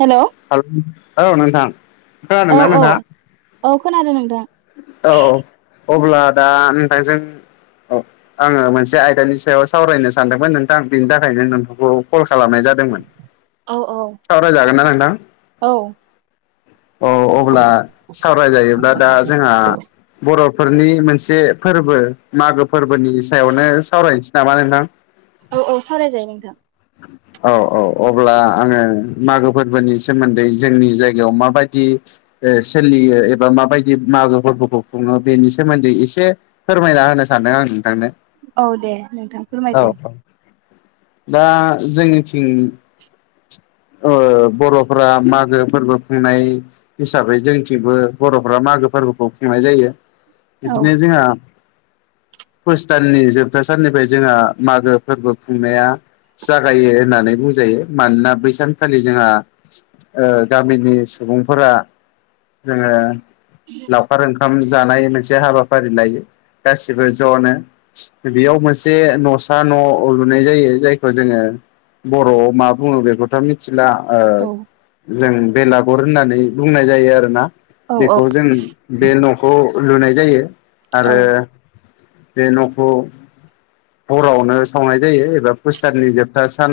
Hello औ नोंथां औ खोनादोंना औ नोंथाङा? औ खोनादो नोंथां। औ अब्ला दा नोंथांजों औ आङो मोनसे आयदानि सायाव सावरायनो सानदोंमोन नोंथां बेनि थाखायनो नोंथांखौ कल खालामनाय जादों। औ औ सावरायजागोन ना नोंथां? औ औ अब्ला सावरायजायोब्ला दा जोंहा बर'फोरनि मोनसे फोरबो मागो फोरबोनि सायावनो सावरायनोसै नामा नोंथां? औ औ सावरायजायो नोंथां। औ औ अब्ला आङो मागो फोरबोनि सोमोन्दै जोंनि जायगायाव माबायदि ओ सोलियो एबा माबायदि मागो फोरबोखौ खुङो बेनि सोमोन्दै एसे फोरमायना होनो सानदों आं नोंथांनो। औ दे नोंथां औ फोरमायसाय। औ दा जोंनिथिं ओ बर'फोरा मागो फोरबो खुंनाय हिसाबै जोंथिंबो बर'फ्रा मागो फोर्बोखौ खुंनाय जायो। औ बिदिनो जोंहा। पुस दाननि जोबथा साननिफ्राय जोंहा मागो फोर्बो खुंनाया। जागायो होननानै बुंजायो मानोना बै सानखालि जोंहा ओ गामिनि सुबुंफोरा जोङो लावखार ओंखाम जानाय मोनसे हाबाफारि लायो गासिबो ज'नो। बेयाव मोनसे न'सा न' लुनाय जायो जायखौ जोङो बर'आव मा बुङो बेखौ थ' मिथिला ओ औ जों बेलागुर होननानै बुंनाय जायो आरोना। औ बेखौ जों बे न'खौ लुनाय जायो औ आरो बे न'खौ हरआवनो सावनाय जायो एबा पुस दाननि जोबथा सान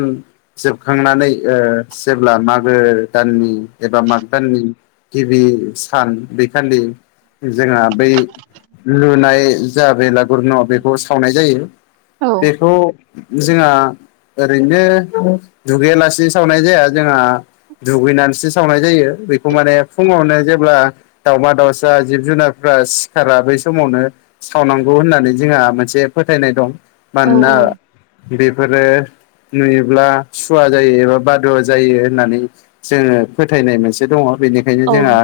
जोबखांनानै ओ जेब्ला मागो दाननि एबा माग दाननि गिबि सान बेखालि जोंहा बै लुनाय जा बेलागुर न' बेखौ सावनाय जायो। औ बेखौ जोंहा ओरैनो दुगैयालासे सावनाय जाया जोंहा। दुगैनानैसो सावनाय जायो बेखौ माने फुङावनो जेब्ला दावउमा-दाउसा जिब-जुनारफ्रा सिखारा बै समावनो। सावनांगौ होननानै जोंहा मोनसे फोथायनाय दं। औ मानोना बेफोरो नुयोब्ला सुवा जायो एबा बादुवा जायो होननानै। जोङो फोथायनाय मोनसे दङ बेनिखायनो औ जोंहा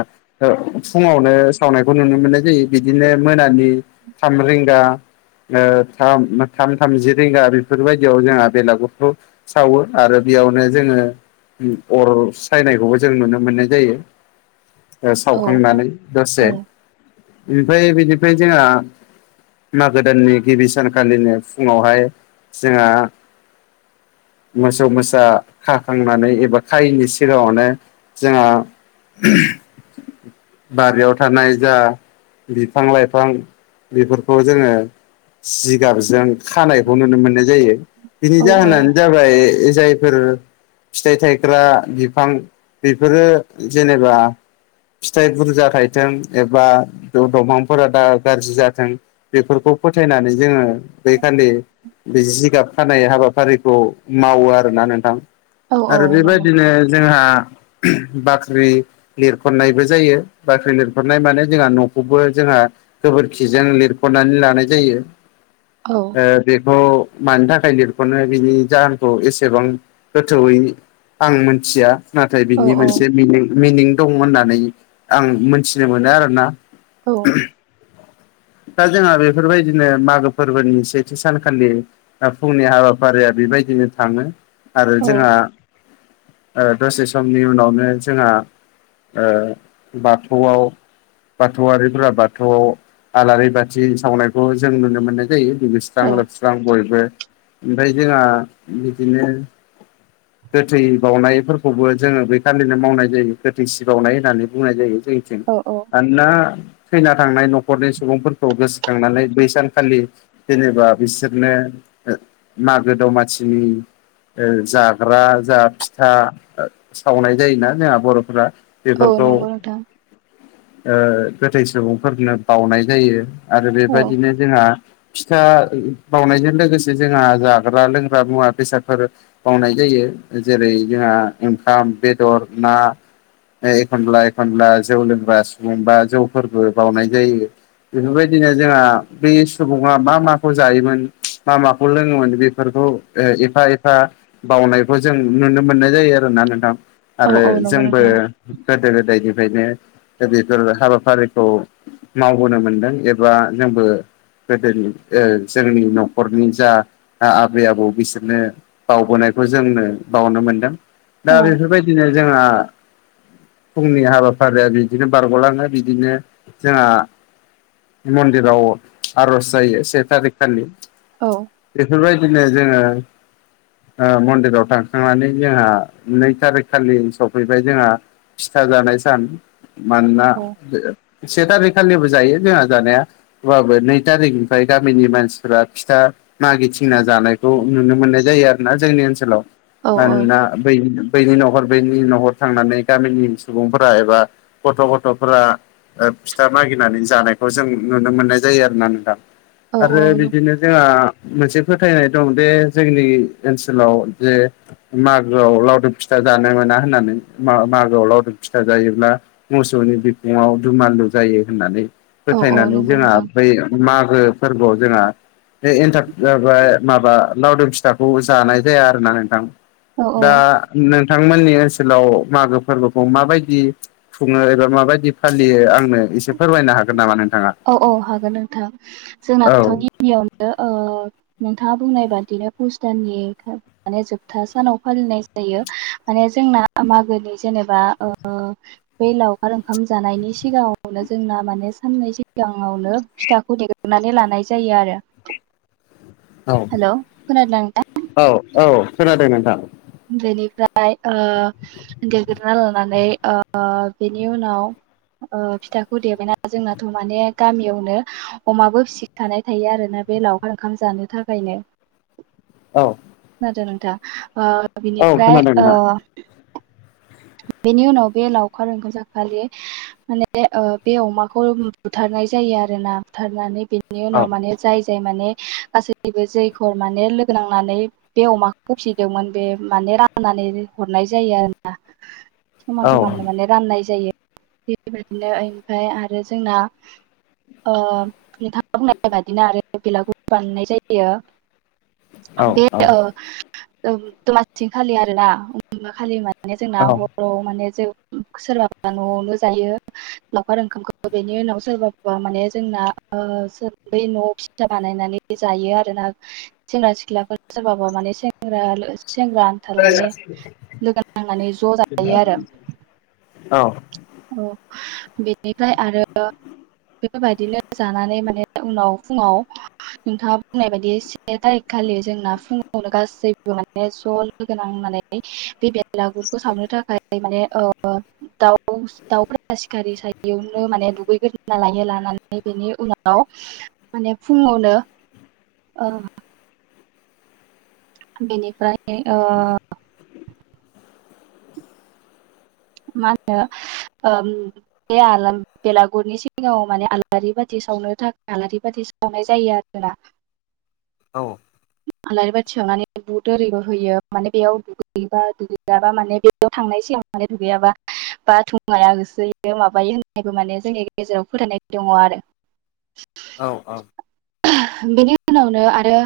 ओ फुङावनो सावनायखौ नुनो मोननाय जायो बिदिनो मोनानि थाम रिंगा। ओ थाम मो थाम-थामजि रिंगा बेफोरबायदियाव जोंहा बेलागुरखौ सावो आरो बेयावनो जोङो उम अर सायनायखौबो जों नुनो मोननाय जायो। ओ सावखांनानै दसे। औ औ ओमफाय बिनिफ्राय जोंहा मागो दाननि गिबि सानखालिनो फुङावहाय जोंहा मोसौ-मोसा खाखांनानै एबा खायिनि सिगाङावनो। जोंहा बारियाव थानाय जा। बिफां-लाइफां बेफोरखौ जोङो जिगाबजों खानायखौ नुनो मोननाय जायो बिनि जाहोनानो जाबाय जायफोर फिथाइ थायग्रा बिफां बेफोरो जेनेबा फिथाइ बुरजा थायथों एबा द'-दंफांफोरा दा गाज्रि जाथों। बेफोरखौ फोथायनानै जोङो बैखालि बे जिगाब खानाय हाबाफारिखौ मावो आरोना नोंथां। औ आरो औ नंगौ बेबादिनो जोंहा बाख्रि। लिरखननायबो जायो बाख्रि लिरखननाय माने जोंहा न'खौबो जोंहा गोबोरखिजों लिरख'ननानै लानाय जायो। औ। ओ बेखौ मानि थाखाय लिरख'नो बिनि जाहोनखौ एसेबां गोथौयै। आं मोनथिया। नाथाय औ बिनि औ मोनसे मिनिं-मिनिं दं होननानै आं मोनथिनो मोनो आरोना। औ दा जोंहा बेफोरबायदिनो मागो फोर्बोनि सेथि सानखालि फुंनि हाबाफारिया बेबायदिनो थाङो। आरो जोंहा ओ दसे समनि उनावनो जोंहा। ओ बाथौआव। बाथौआरिफोरा बाथौआव आलारि बाथि सावनायखौ जों नुनो मोनो। जायो दुगैस्रां लोबस्रां बयबो ओमफ्राय जोंहा बिदिनो [inaudible] गोथै बावनायफोरखौबो जोङो बेखालिनो मावनाय जायो गोथै सि बावनाय होननानै बुंनाय जायो जों। थिं औ औ मानोना थैना थांनाय न'खरनि सुबुंफोरखौ गोसोखांनानै बै सानखालि जेनेबा बिसोरनो मागो दमासिनि जाग्रा जा फिथा सावनाय जायोना जोंहा बर'फोरा औ बेफोरखौ नंगौ नोंथां गोथै सुबुंफोरनो बावनाय जायो। आरो औ बेबादिनो जोंहा फिथा बावनायजों लोगोसे जोंहा जाग्रा-लोंग्रा मुवा-बेसादफोर। बावनाय जायो जेरै- जोंहा ओंखाम, बेदर, ना। ओ एखनब्ला-एखनब्ला जौ लोंग्रा सुबुं बा जौफोरबो बावनाय जायो। बेफोरबायदिनो जोंहा बै सुबुं बुङा मा माखौ जायोमोन मा माखौ लोङोमोन बेफोरखौ ओ एफा-एफा बावनायखौ जों नुनो मोननाय जायो आरोना नोंथां औ आरो औ नंगौ जोंबो नोंथां गोदो गोदायनिफ्रायनो बेफोर हाबाफारिखौ मावबोनो मोनदों एबा जोंबो गोदोनि जोंनि न'खरनि जा आबै आबौ बिसोरनो बावबोनायखौ जोंनो बावनो मोनदों दा औ बेफोरबायदिनो जोंहा फुंनि हाबाफारिया बिदिनो बारग'लाङो बिदिनो जोंहा मन्दिराव आर'ज जायो से थारिख खालि औ बेफोरबायदिनो जोङो मन्दिराव थांखांनानै जोंहा नै थारिख खालि सफैबाय जोंहा फिथा जानाय सान मानोना औ से थारिख खालिबो जायो जोंहा जानाया होमबाबो नै तारिखनिफ्राय गामिनि मानसिफोरा फिथा मागिथिंना जानायखौ नुनो मोननाय जायो आरो ना जोंनि ओनसोलाव औ मानोना बै बैनि न'खर बैनि न'खर थांनानै गामिनि सुबुंफोरा एबा गथ' गथ'फोरा फिथा मागिनानै जानायखौ जों नुनो मोननाय जायो आरो ना नों थां औ आरो बिदिनो जोंहा मोनसे फोथायनाय दं बे जोंनि ओनसोलाव जे मागोआव लावदुम फिथा जानो मोना होननानै मागोआव लावदुम फिथा जायोब्ला मोसौनि बिखुंआव दुमालु जायो होननानै औ औ फोथायनानै नंगौ जोंहा नोंथां बै मागो फोरबोआव जोंहा बे एन्थाब माबा लावदोम फिथाखौ जानाय जाया आरो ना नोंथां। औ दा औ नोंथांमोननि ओनसोलाव मागो फोरबोखौ माबायदि खुङो एबा माबायदि फालियो आंनो एसे फोरमायनो हागोन नामा नोंथाङा। औ-औ हागोन नोंथां औ जोंनाथ' गिबियावनो नोंथाङा बुंनाय बादिनो पुस दाननि माने जोबथा सानाव फालिनाय जायो माने जोंना मागोनि जेनेबा बे लावखार ओंखाम जानायनि सिगाङावनो जोंना माने बे साननै सिगाङावनो फिथाखौ देग्रोनानै लानाय जायो आरो हेलौ खोनादोंना नोंथां। औ-औ खोनादों नोंथां। बेनिफ्राय ओ देगोरना लानानै बेनि उनाव फिथाखौ देबायना जोंनाथ' माने गामियावनो अमाबो फिसिखानाय थायो आरोना बे लावखार ओंखाम जानो थाखायनो औ खोनादों नोंथां औ बिनिफ्राय खोनादों नोंथां बेनि उनाव बे लावखार ओंखाम जाखालि माने बे अमाखौ बुथारनाय जायो आरोना बुथारनानै बेनि उनाव माने जाय जाय माने गासैबो जैयर माने लोगो नांनानै। बे अमा फिसिदोंमोन बे माने राननानै हरनाय जायो आरोना। समान औ समाननो माने राननाय जायो थि बेबायदिनो ओमफफ्राय आरो जोंना। ओ-नोंथां बुंनाय बादिनो आरो बेलागुर बाननाय जायो। औ बे दमासि खालि आरोना अबा खालि माने जोंना हर औ माने जों सोरबाबा न'आवनो जायो लावखार ओंखामखौ बेनि उनाव सोरबाफोरा माने जोंना बै न' फि फिथा बानायनानै जायो आरो ना। सेंग्रा सिख्लाफोर सोरबाबा माने सेंग सेंग्रा आंनथाल माने लोगो नांनानै ज' जायो आरो औ औ बेनिफ्राय आरो। बेफोरबायदिनो जानानै माने उनाव फुङाव नोंथाङा बुंनाय बायदि। से थारिख खालि जोंना फुङावनो गासैबो माने ज लोगोनांनै बैबे बेलागुरखौ सावनो थाखाय माने ओ दाउ दाउफोरा सिखारि सायावनो माने दुगैग्रो। ना लायो लानानै बेनि उनाव माने फुङावनो। ओ बेनिफ्राय ओ मा होनो ओ बे आलाम बेलागुरनि सिगाङाव माने आलारि बाथि सावनो थाखाय आलारि बाथि सावनाय जायो आरोना। औ आलारि बाथि सावनानै बुद आरिबो होयो माने बेयाव दुगैबा दुगैजाबा माने बेयाव थांनाय सिगां माने दुगैयाबा बा थुङा होसो होयो माबायो होननानैबो माने जोंनि गेजेराव फोथायनाय दङ आरो। औ औ बेनि उनावनो आरो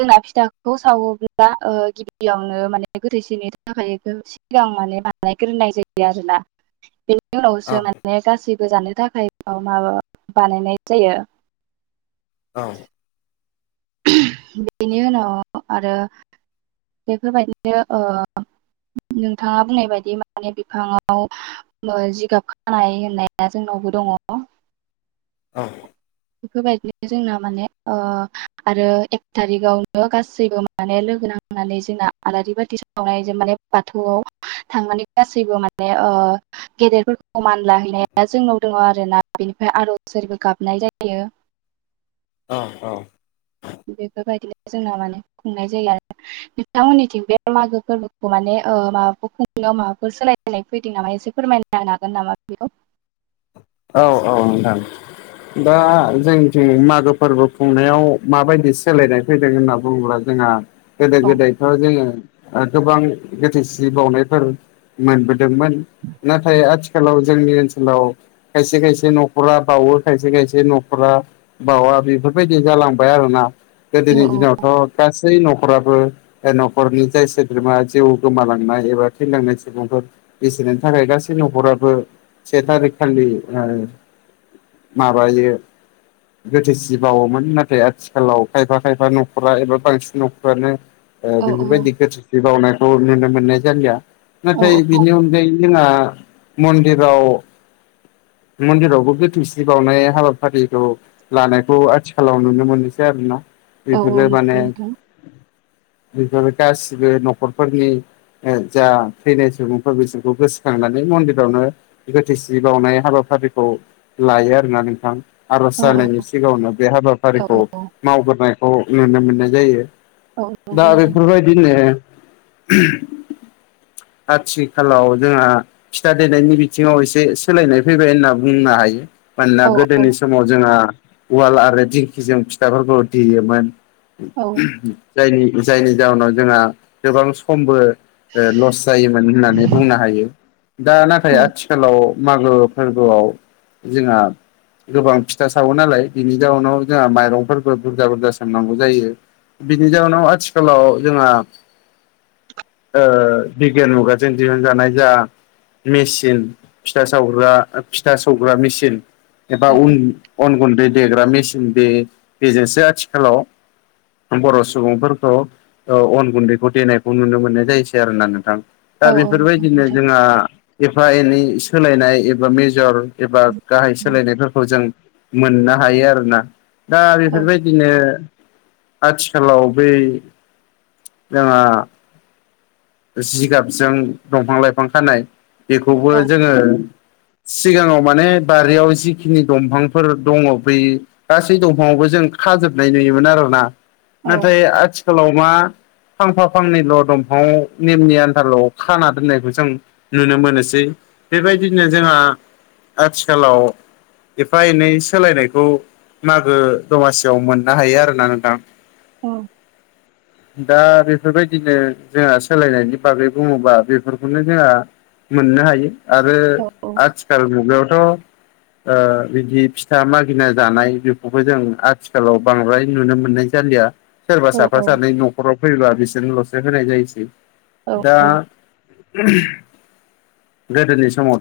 जोंना फिथाखौ सावोब्ला ओ-गिबियावनो माने गोथैसेनि थाखाय सिगां माने बानायग्रोनाय जायो आरोना बे। नि उनावसो माने गासैबो जानो थाखाय माबा बानायनाय जायो। औ बेनि उनाव आरो बेफोरबायदिनो ओ-नोंथाङा बुंनाय बायदि माने बिफाङाव। जिगाब खानाय होननाया जोंनावबो दङ औ बेफोरबायदिनो जोंना माने ओ आरो एक थारिकआवनो गासैबो माने लोगो नांनानै जोंना आलारि बाथि सावनायजों माने बाथौआव थांनानै गासैबो माने ओ गेदेरफोरखौ मान लाहैनाया जोंनाव दङ आरोना बेनिफ्राय आरजफोरबो गाबनाय जायो। औ औ बेफोरबायदिनो जोंना माने खुंनाय जायो आरो। नोंथांमोननिथिं बे मागो फोरबोखौ माने ओ-माबाफोर खुंनायाव माबाफोर सोलाय लायनाय फैदों नामा एसे फोरमायनो हागोन नामा बेखौ। औ औ नोंथां। दा जोंनिथिं मागो फोरबो खुंनायाव माबायदि सोलायदों फैदों होनना बुङोब्ला जोंहा गोदो गोदाय दा जोङो गोबां गोथैसि बाउनायफोर मोनबोदोंमोन नाथाय आथिखालाव जोंनि ओनसोलाव खायसे खायसे न'खरा बावो खायसे खायसे न'खरा बावा बेफोरबायदि जालांबाय आरोना गोदोनि दिनावथ' गासै न'खराबो न'खरनि जाय सोद्रोमा जिउ गोमालांनाय एबा थैलांनाय सुबुंफोर बिसोरनि थाखाय गासै न'खराबो से थारिख खालि ओ माबायो गोथै सि बावोमोन नाथाय आथिखालाव खायफा खायफा न'खरा एबा बांसिन न'खरानो औ बेफोरबायदि गोथै सि बावनायखौ नुनो मोननाय जालिया। औ नाथाय बिनि अनगायै जोंहा मन्दिराव। मन्दिरावबो गोथौसि बावनाय हाबाफारिखौ। लानायखौ आथिखालाव नुनो मोनासै आरोना औ बेफोरो माने नंगौ नोंथां बेफोर गासिबो नखरफोरनि जा थैनाय सुबुंफोर बिसोरखौ गोसोखांनानै मन्दिरावनो गोथैसि बावनाय हाबाफारिखौ लायो आरोना नोंथां। आरज औ जानायनि सिगाङावनो बे औ हाबाफारिखौ औ मावग्रोनायखौ नुनो मोननाय जायो। औ दा नंगौ नोंथां बेफोरबायदिनो आथिखालाव जोंहा फिथा देनायनि बिथिङाव एसे सोलायनाय फैबाय होनना बुंनो हायो मानोना औ औ गोदोनि समाव जोंहा उवाल आरो दिंखिजों फिथाइफोरखौ देयोमोन। औ जायनि जायनि जाहोनाव जोंहा गोबां समबो ओ लस जायोमोन होननानै बुंनो हायो दा नाथाय उम आथिखालाव मागो फोरबोआव जोंहा गोबां फिथा सावो नालाय बेनि जाउनाव जोंहा माइरंफोरफोरखौ बुरजा बुरजा सोमनांगौ जायो। बिनि जाउनाव आथिखालाव जोंहा ओ बिगियान मुगाजों दिहुनजानाय जा मेसिन फिथा सावग्रा फिथा सावग्रा मेसिन एबा उम उन अन गुन्दै देग्रा मेसिन बे बेजोंसो आथिखालाव बर' सुबुंफोरखौ औ अन गुन्दैखौ देनायखौ नुनो मोननाय जायोसै आरो ना नोंथां। दा औ औ बेफोरबायदिनो नंगौ जोंहा एफा एनै सोलायनाय एबा मेजर एबा गाहाय नोंथां सोलायनायफोरखौ जों मोननो हायो आरो ना। दा औ बेफोरबायदिनो आथिखालाव बै जोंहा जिगाबजों दंफां लाइफां खानाय बेखौबो औ जोङो सिगाङाव माने बारियाव जिखिनि दंफांफोर दङ बै गासै दंफाङावबो जों खाजोबनाय नुयोमोन आरोना औ नाथाय आथिखालाव मा फांफा फांनैल' दंफांङाव नेमनि आन्थाल' खाना दोननायखौ जों नुनो मोनोसै बेबायदिनो जोंहा आथिखालाव एफा एनै सोलायनायखौ मागो दमासियाव मोननो हायो आरोना नोंथां। औ। दा बेफोरबायदिनो जोंहा सोलायनायनि बागै बुङोबा बेफोरखौनो जोंहा मोननो हायो आरो औ आथिखाल मुगायावथ' बिदि फिथा मागिना जानाय बेखौबो जों आथिखालाव बांद्राय नुनो मोननाय जालिया। सोरबा औ साफा औ सानै न'खराव फैब्ला बिसोरनोल'सो होनाय जायोसै औ दा औ उ गोदोनि समावथ'